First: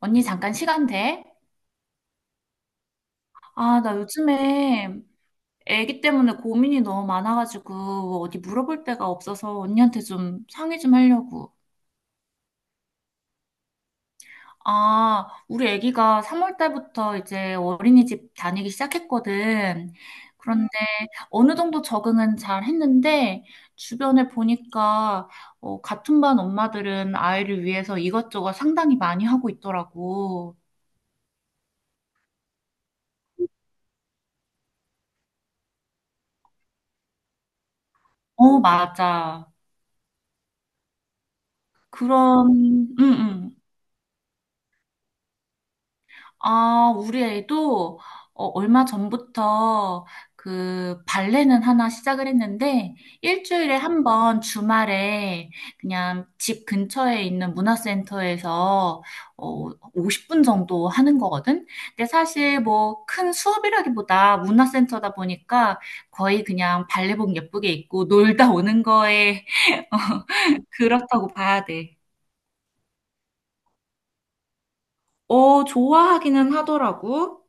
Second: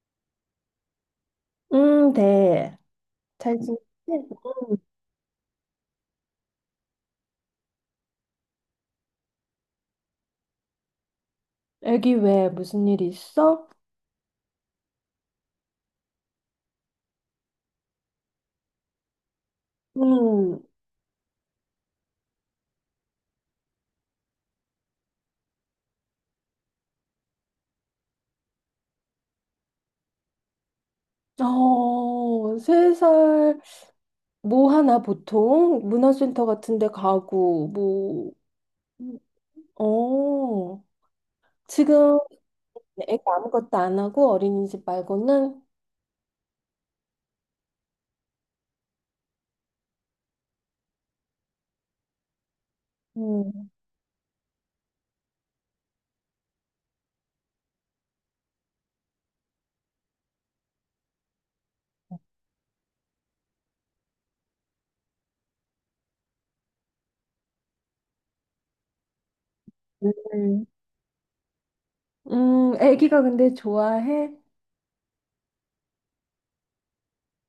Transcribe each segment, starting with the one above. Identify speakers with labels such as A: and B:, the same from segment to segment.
A: 언니 잠깐 시간 돼?
B: 네. 잘 지냈지?
A: 아, 나
B: 음,
A: 요즘에 애기 때문에 고민이 너무 많아가지고 어디 물어볼 데가 없어서 언니한테 좀 상의 좀 하려고.
B: 애기 왜 무슨 일 있어?
A: 아, 우리 애기가 3월 달부터 이제 어린이집 다니기 시작했거든.
B: 음,
A: 그런데 어느 정도 적응은 잘 했는데 주변에 보니까 같은 반 엄마들은 아이를 위해서 이것저것 상당히 많이 하고 있더라고.
B: 세 살 뭐 하나 보통 문화센터 같은 데 가고 뭐,
A: 어,
B: 음,
A: 맞아.
B: 어, 지금
A: 그런, 응,
B: 애기
A: 응.
B: 아무것도 안 하고 어린이집 말고는
A: 아, 우리 애도 얼마 전부터 그 발레는 하나 시작을 했는데
B: 음,
A: 일주일에 한 번 주말에 그냥 집 근처에 있는 문화센터에서 어, 50분 정도 하는 거거든. 근데 사실 뭐 큰 수업이라기보다 문화센터다 보니까 거의 그냥 발레복 예쁘게 입고 놀다 오는 거에
B: 음,
A: 그렇다고 봐야 돼.
B: 애기가 근데 좋아해?
A: 어, 좋아하기는 하더라고.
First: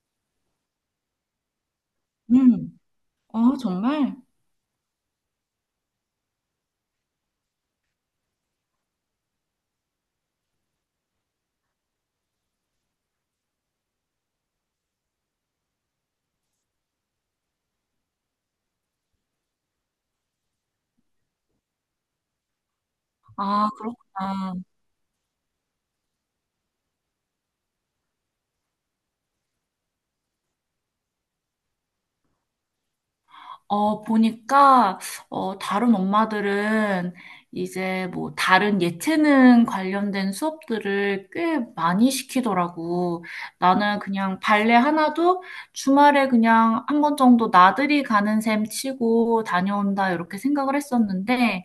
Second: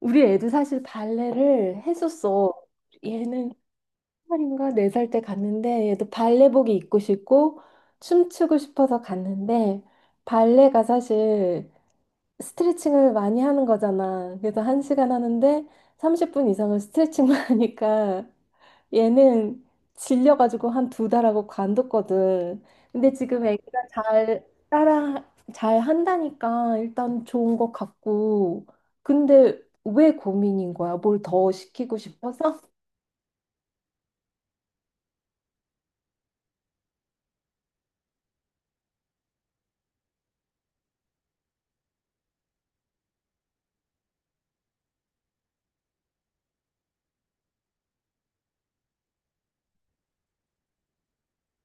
B: 우리 애도 사실 발레를 했었어.
A: 음.
B: 얘는
A: 어, 정말.
B: 살인가 4살 때 갔는데 얘도 발레복이 입고 싶고 춤추고 싶어서 갔는데 발레가 사실 스트레칭을 많이 하는 거잖아. 그래서 1시간 하는데 30분 이상을 스트레칭만 하니까 얘는 질려가지고 한 두 달하고 관뒀거든. 근데 지금
A: 아,
B: 애기가 잘
A: 그렇구나.
B: 따라 잘 한다니까 일단 좋은 것 같고 근데 왜 고민인 거야? 뭘 더 시키고 싶어서?
A: 어, 보니까, 다른 엄마들은 이제 뭐 다른 예체능 관련된 수업들을 꽤 많이 시키더라고. 나는 그냥 발레 하나도 주말에 그냥 한 번 정도 나들이 가는 셈 치고 다녀온다, 이렇게 생각을 했었는데,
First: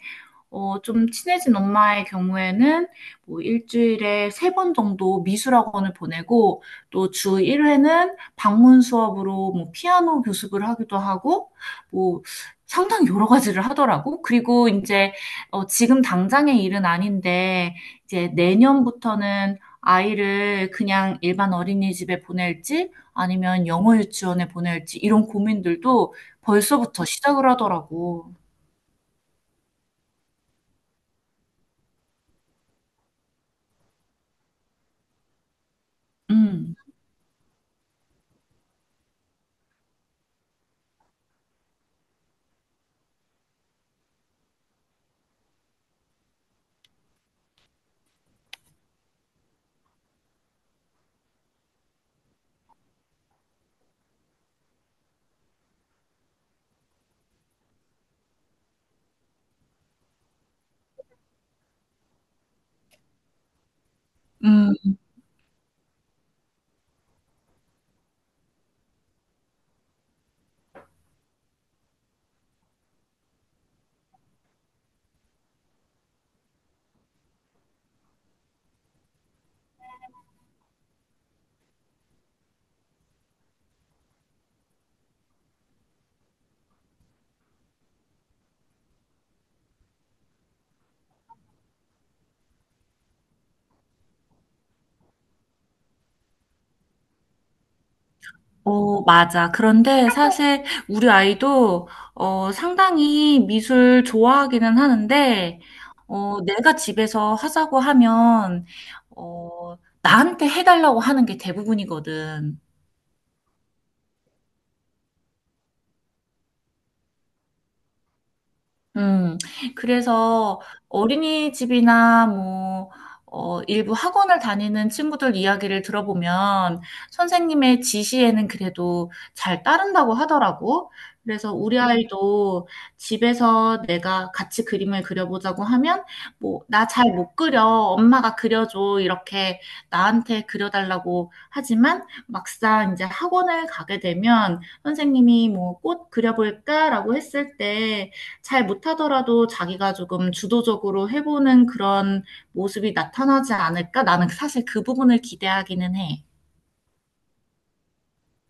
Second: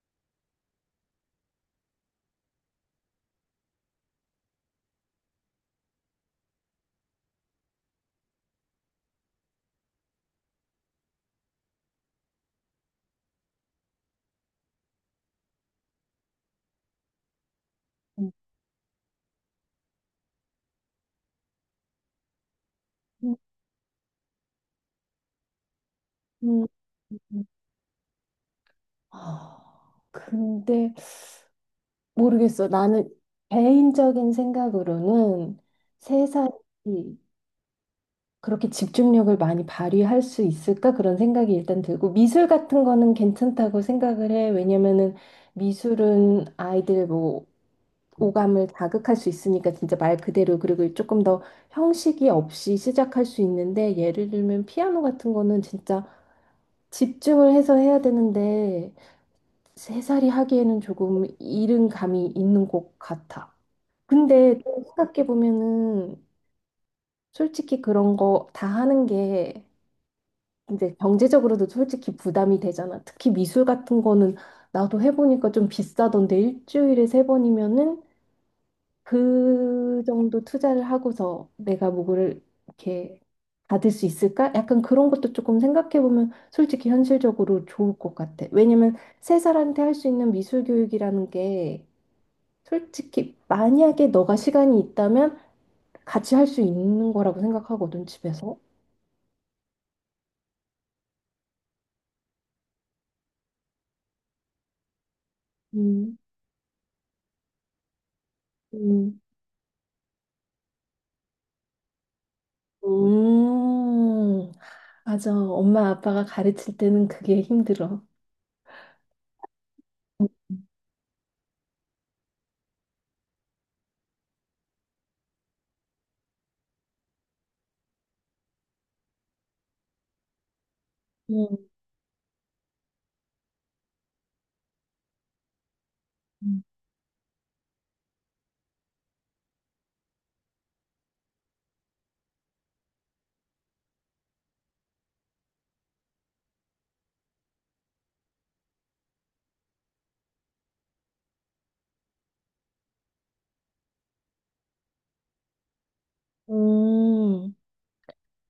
A: 좀 친해진 엄마의 경우에는 뭐 일주일에 세 번 정도 미술학원을 보내고 또 주 1회는 방문 수업으로 뭐 피아노 교습을 하기도 하고 뭐 상당히 여러 가지를 하더라고. 그리고 이제 지금 당장의 일은 아닌데 이제
B: 음.
A: 내년부터는 아이를 그냥 일반 어린이집에 보낼지 아니면 영어 유치원에 보낼지 이런 고민들도
B: 음.
A: 벌써부터 시작을 하더라고.
B: 아, 근데 모르겠어. 나는 개인적인 생각으로는 3살이
A: 음.
B: 그렇게 집중력을 많이 발휘할 수 있을까? 그런 생각이 일단 들고 미술 같은 거는 괜찮다고 생각을 해. 왜냐면은 미술은 아이들 뭐 오감을 자극할 수 있으니까 진짜 말 그대로 그리고 조금 더 형식이 없이 시작할 수 있는데 예를 들면 피아노 같은 거는 진짜 집중을 해서 해야 되는데 세 살이 하기에는 조금 이른 감이 있는 것 같아. 근데 또 생각해보면은 솔직히 그런 거 다 하는 게 이제 경제적으로도 솔직히 부담이 되잖아. 특히 미술 같은 거는 나도 해보니까 좀 비싸던데 일주일에 3번이면은 그 정도 투자를 하고서 내가 뭐를 이렇게 받을 수 있을까? 약간 그런 것도 조금 생각해보면 솔직히 현실적으로 좋을 것 같아. 왜냐면 3살한테 할 수 있는 미술 교육이라는 게 솔직히 만약에 너가 시간이 있다면 같이 할 수 있는 거라고 생각하거든, 집에서.
A: 어, 맞아. 그런데 사실 우리 아이도 상당히 미술 좋아하기는 하는데,
B: 음,
A: 내가 집에서 하자고 하면,
B: 음,
A: 어, 나한테 해달라고 하는 게 대부분이거든.
B: 음, 맞아. 엄마 아빠가 가르칠 때는 그게 힘들어.
A: 음, 그래서 어린이집이나 뭐, 일부 학원을 다니는 친구들 이야기를 들어보면 선생님의 지시에는 그래도 잘 따른다고 하더라고. 그래서
B: 음,
A: 우리 아이도 집에서 내가 같이 그림을 그려보자고 하면 뭐,
B: 음.
A: 나 잘 못 그려. 엄마가 그려줘. 이렇게 나한테 그려달라고 하지만 막상 이제 학원을 가게 되면 선생님이 뭐, 꽃 그려볼까라고 했을 때 잘 못하더라도 자기가 조금 주도적으로 해보는 그런 모습이 나타나지 않을까? 나는 사실 그 부분을 기대하기는 해.
B: 음,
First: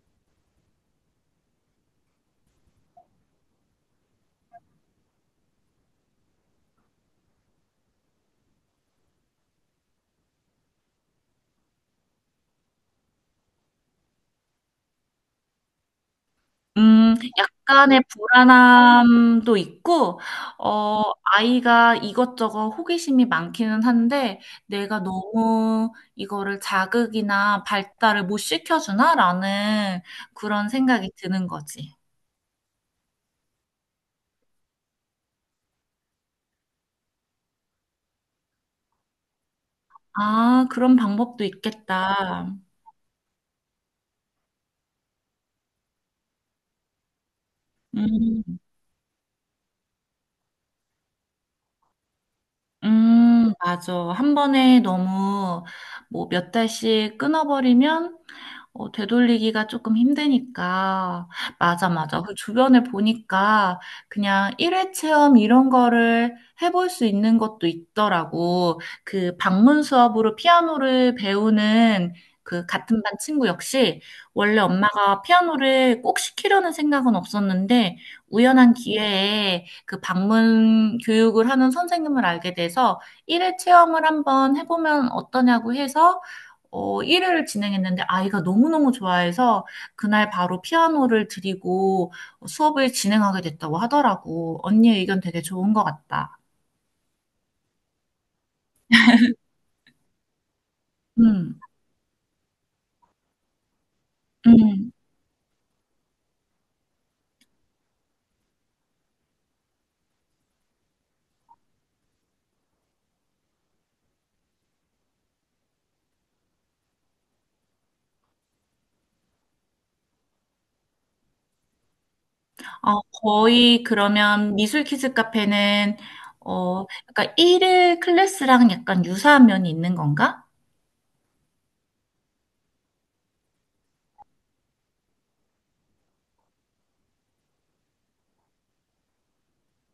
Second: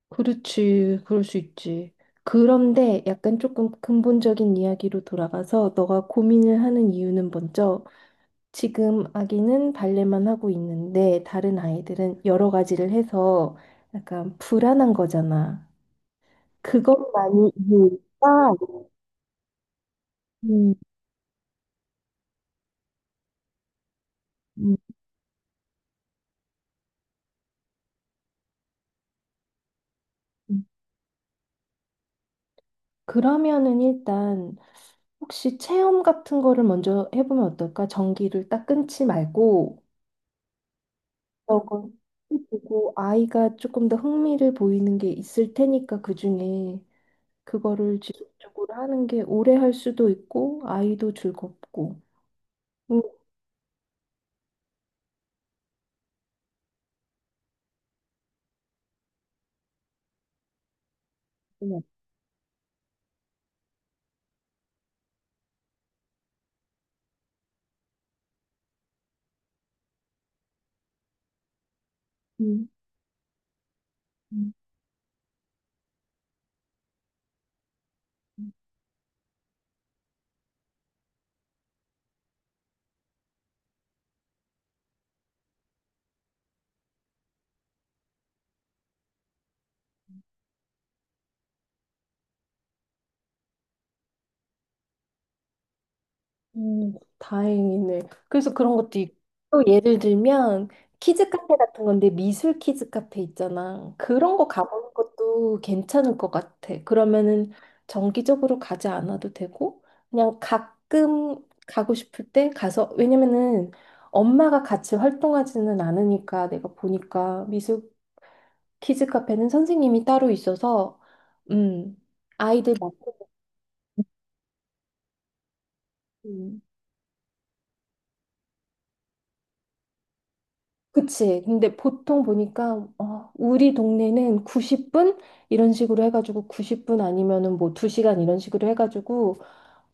B: 그렇지. 그럴 수 있지. 그런데 약간 조금 근본적인 이야기로 돌아가서 너가 고민을 하는 이유는 먼저 지금 아기는 발레만 하고 있는데 다른 아이들은 여러 가지를 해서 약간 불안한 거잖아. 그것만이
A: 약간의
B: 이유일까?
A: 불안함도 있고,
B: 음,
A: 어, 아이가 이것저것 호기심이 많기는 한데,
B: 음,
A: 내가 너무 이거를 자극이나 발달을 못 시켜주나라는
B: 음.
A: 그런 생각이 드는 거지.
B: 그러면은 일단 혹시 체험 같은 거를 먼저 해보면 어떨까? 전기를 딱 끊지 말고
A: 아, 그런 방법도
B: 저거
A: 있겠다.
B: 보고 아이가 조금 더 흥미를 보이는 게 있을 테니까 그중에 그거를
A: 음.
B: 지속적으로 하는 게 오래 할 수도 있고 아이도 즐겁고. 음,
A: 맞아. 한 번에 너무 뭐 몇 달씩 끊어버리면 되돌리기가 조금 힘드니까.
B: 음.
A: 맞아, 맞아. 그 주변을 보니까 그냥 일회 체험 이런 거를 해볼 수 있는 것도 있더라고. 그 방문 수업으로 피아노를 배우는 그 같은 반 친구 역시
B: 음.
A: 원래 엄마가 피아노를 꼭 시키려는 생각은 없었는데 우연한 기회에 그 방문 교육을 하는 선생님을 알게 돼서 일회 체험을 한번 해보면 어떠냐고 해서 1회를 진행했는데 아이가 너무너무 좋아해서 그날 바로 피아노를 드리고 수업을 진행하게 됐다고 하더라고. 언니 의견 되게 좋은 것 같다.
B: 음, 다행이네. 그래서 그런 것도 있고, 또 예를 들면, 키즈 카페
A: 음,
B: 같은 건데, 미술 키즈 카페 있잖아. 그런 거
A: 음.
B: 가보는 것도 괜찮을 것 같아. 그러면은 정기적으로 가지 않아도 되고, 그냥 가끔 가고 싶을 때 가서, 왜냐면은 엄마가 같이 활동하지는 않으니까 내가 보니까 미술 키즈 카페는 선생님이 따로 있어서, 음, 아이들 맡고,
A: 거의 그러면 미술 키즈 카페는 약간 1일 클래스랑 약간 유사한 면이 있는 건가?
B: 그치. 근데 보통 보니까, 우리 동네는 90분? 이런 식으로 해가지고 90분 아니면은 뭐 2시간 이런 식으로 해가지고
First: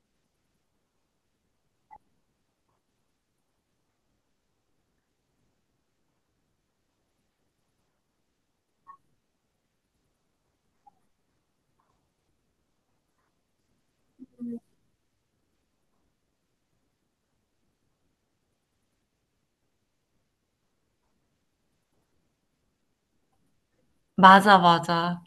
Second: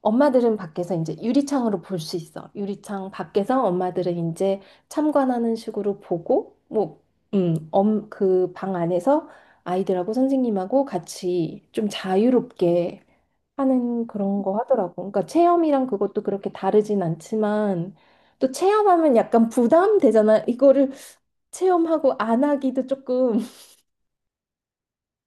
B: 엄마들은 밖에서 이제 유리창으로 볼 수 있어. 유리창 밖에서 엄마들은 이제 참관하는 식으로 보고, 뭐, 그 방 안에서 아이들하고 선생님하고 같이 좀 자유롭게 하는 그런 거 하더라고. 그러니까 체험이랑 그것도 그렇게 다르진 않지만, 또 체험하면 약간 부담되잖아. 이거를 체험하고 안 하기도 조금
A: 맞아, 맞아.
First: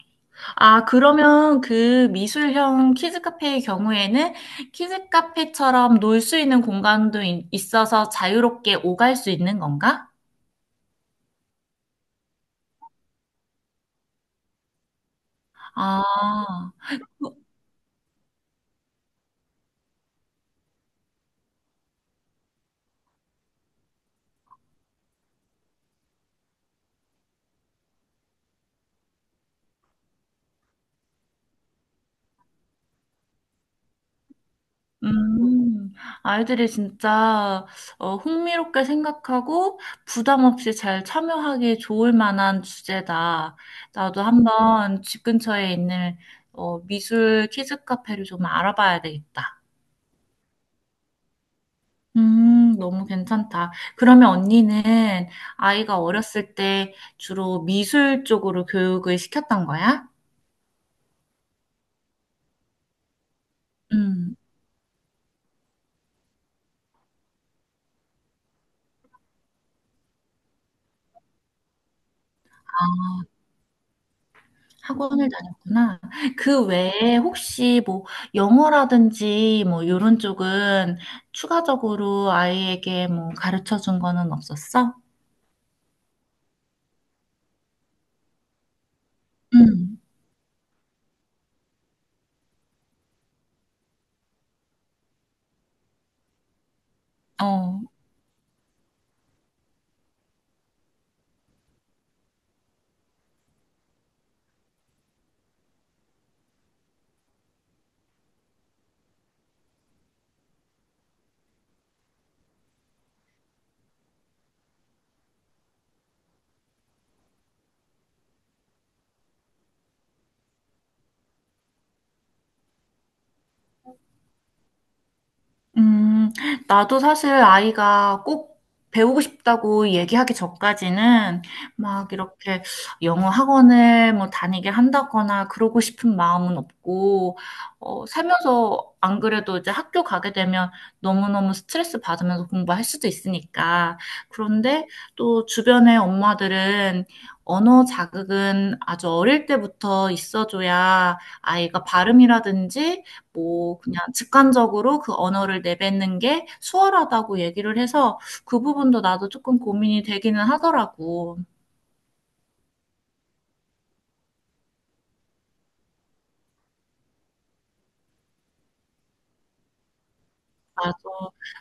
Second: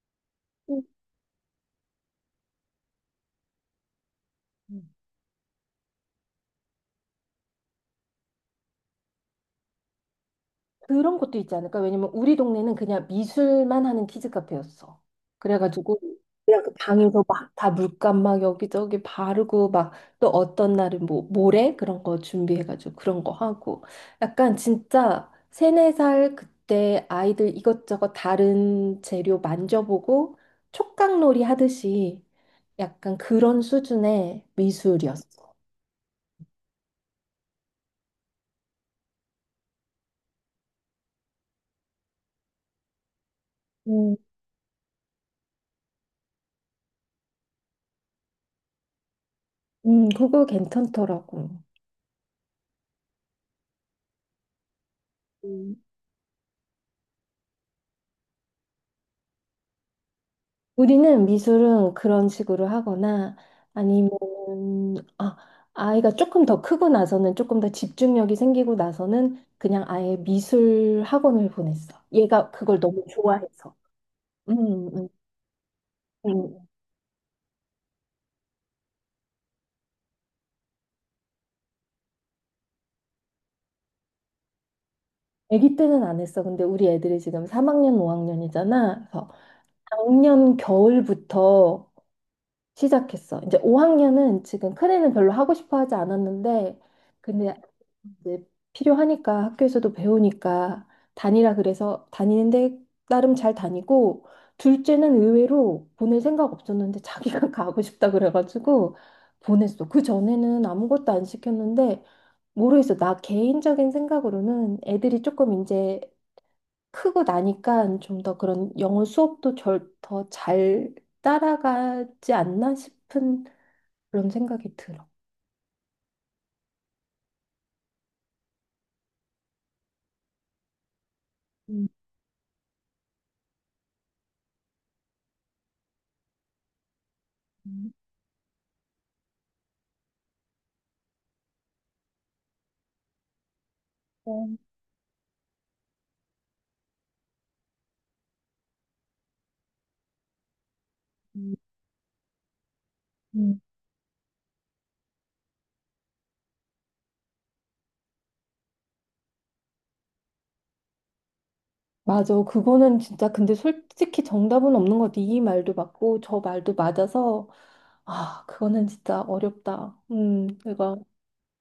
B: 음.
A: 아, 그러면 그 미술형 키즈 카페의 경우에는
B: 음.
A: 키즈 카페처럼 놀 수 있는 공간도 있어서 자유롭게 오갈 수 있는 건가?
B: 그런 것도 있지 않을까? 왜냐면 우리 동네는 그냥 미술만 하는 키즈 카페였어. 그래가지고 그냥 그
A: 아,
B: 방에서
A: 어,
B: 막 다 물감 막 여기저기 바르고 막 또 어떤 날은 뭐 모래 그런 거 준비해가지고 그런 거 하고 약간 진짜 세네 살 그때 아이들 이것저것 다른 재료 만져보고 촉각놀이 하듯이 약간 그런 수준의 미술이었어.
A: 음, 아이들이 진짜 흥미롭게 생각하고 부담 없이 잘 참여하기 좋을 만한 주제다. 나도 한번 집 근처에 있는 미술 키즈 카페를 좀 알아봐야 되겠다.
B: 그거 괜찮더라고.
A: 너무 괜찮다. 그러면 언니는
B: 음.
A: 아이가 어렸을 때 주로 미술 쪽으로 교육을 시켰던 거야?
B: 우리는 미술은 그런 식으로 하거나 아니면
A: 음.
B: 아, 아이가 조금 더 크고 나서는 조금 더 집중력이 생기고 나서는 그냥 아예 미술 학원을 보냈어. 얘가 그걸 너무 좋아해서. 음, 음,
A: 학원을 다녔구나. 그
B: 음.
A: 외에 혹시 뭐 영어라든지 뭐 이런 쪽은 추가적으로 아이에게 뭐 가르쳐 준 거는 없었어?
B: 아기 때는 안 했어. 근데 우리 애들이 지금 3학년, 5학년이잖아. 그래서
A: 응,
B: 작년 겨울부터 시작했어. 이제 5학년은 지금 큰애는 별로 하고 싶어 하지 않았는데, 근데
A: 어.
B: 이제 필요하니까 학교에서도 배우니까 다니라 그래서 다니는데 나름 잘 다니고, 둘째는 의외로 보낼 생각 없었는데 자기가 가고 싶다 그래가지고 보냈어. 그 전에는 아무것도 안 시켰는데, 모르겠어. 나 개인적인 생각으로는 애들이 조금 이제 크고 나니까 좀 더 그런 영어 수업도 더 잘 따라가지 않나 싶은 그런 생각이 들어.
A: 음, 나도 사실 아이가 꼭 배우고 싶다고 얘기하기 전까지는
B: 음,
A: 막 이렇게 영어 학원을 뭐 다니게 한다거나 그러고 싶은 마음은 없고, 살면서 안 그래도 이제 학교 가게 되면 너무너무 스트레스 받으면서 공부할 수도 있으니까.
B: 어,
A: 그런데 또 주변의 엄마들은 언어 자극은 아주 어릴 때부터 있어줘야
B: 음,
A: 아이가 발음이라든지
B: 음.
A: 뭐 그냥 직관적으로 그 언어를 내뱉는 게 수월하다고 얘기를 해서 그 부분도 나도 조금 고민이 되기는 하더라고.
B: 맞아. 그거는 진짜 근데 솔직히 정답은 없는 것 같아. 이 말도 맞고 저 말도 맞아서 아, 그거는 진짜 어렵다.
A: 맞아.
B: 이거.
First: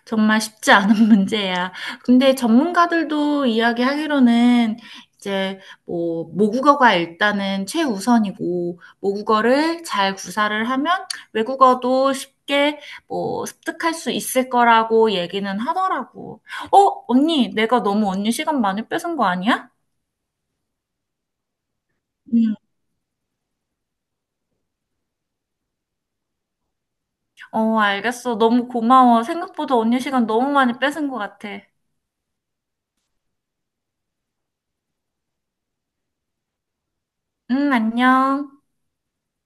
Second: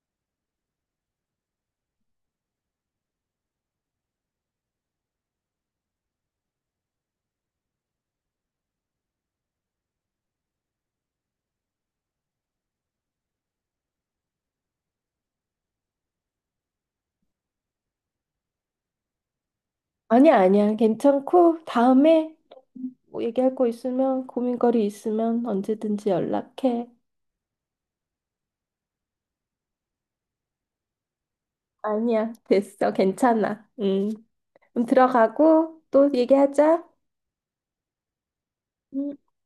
A: 정말 쉽지 않은 문제야. 근데 전문가들도 이야기하기로는 이제 뭐 모국어가 일단은 최우선이고 모국어를 잘 구사를 하면 외국어도 쉽게 뭐 습득할 수 있을 거라고 얘기는 하더라고. 언니 내가 너무 언니 시간 많이 뺏은 거 아니야?
B: 아니야, 아니야. 괜찮고 다음에
A: 음.
B: 뭐 얘기할 거 있으면 고민거리 있으면 언제든지 연락해.
A: 어, 알겠어. 너무 고마워. 생각보다 언니 시간 너무 많이 뺏은 것 같아.
B: 아니야. 됐어. 괜찮아. 음. 그럼 들어가고 또 얘기하자.
A: 응, 안녕.
B: 음.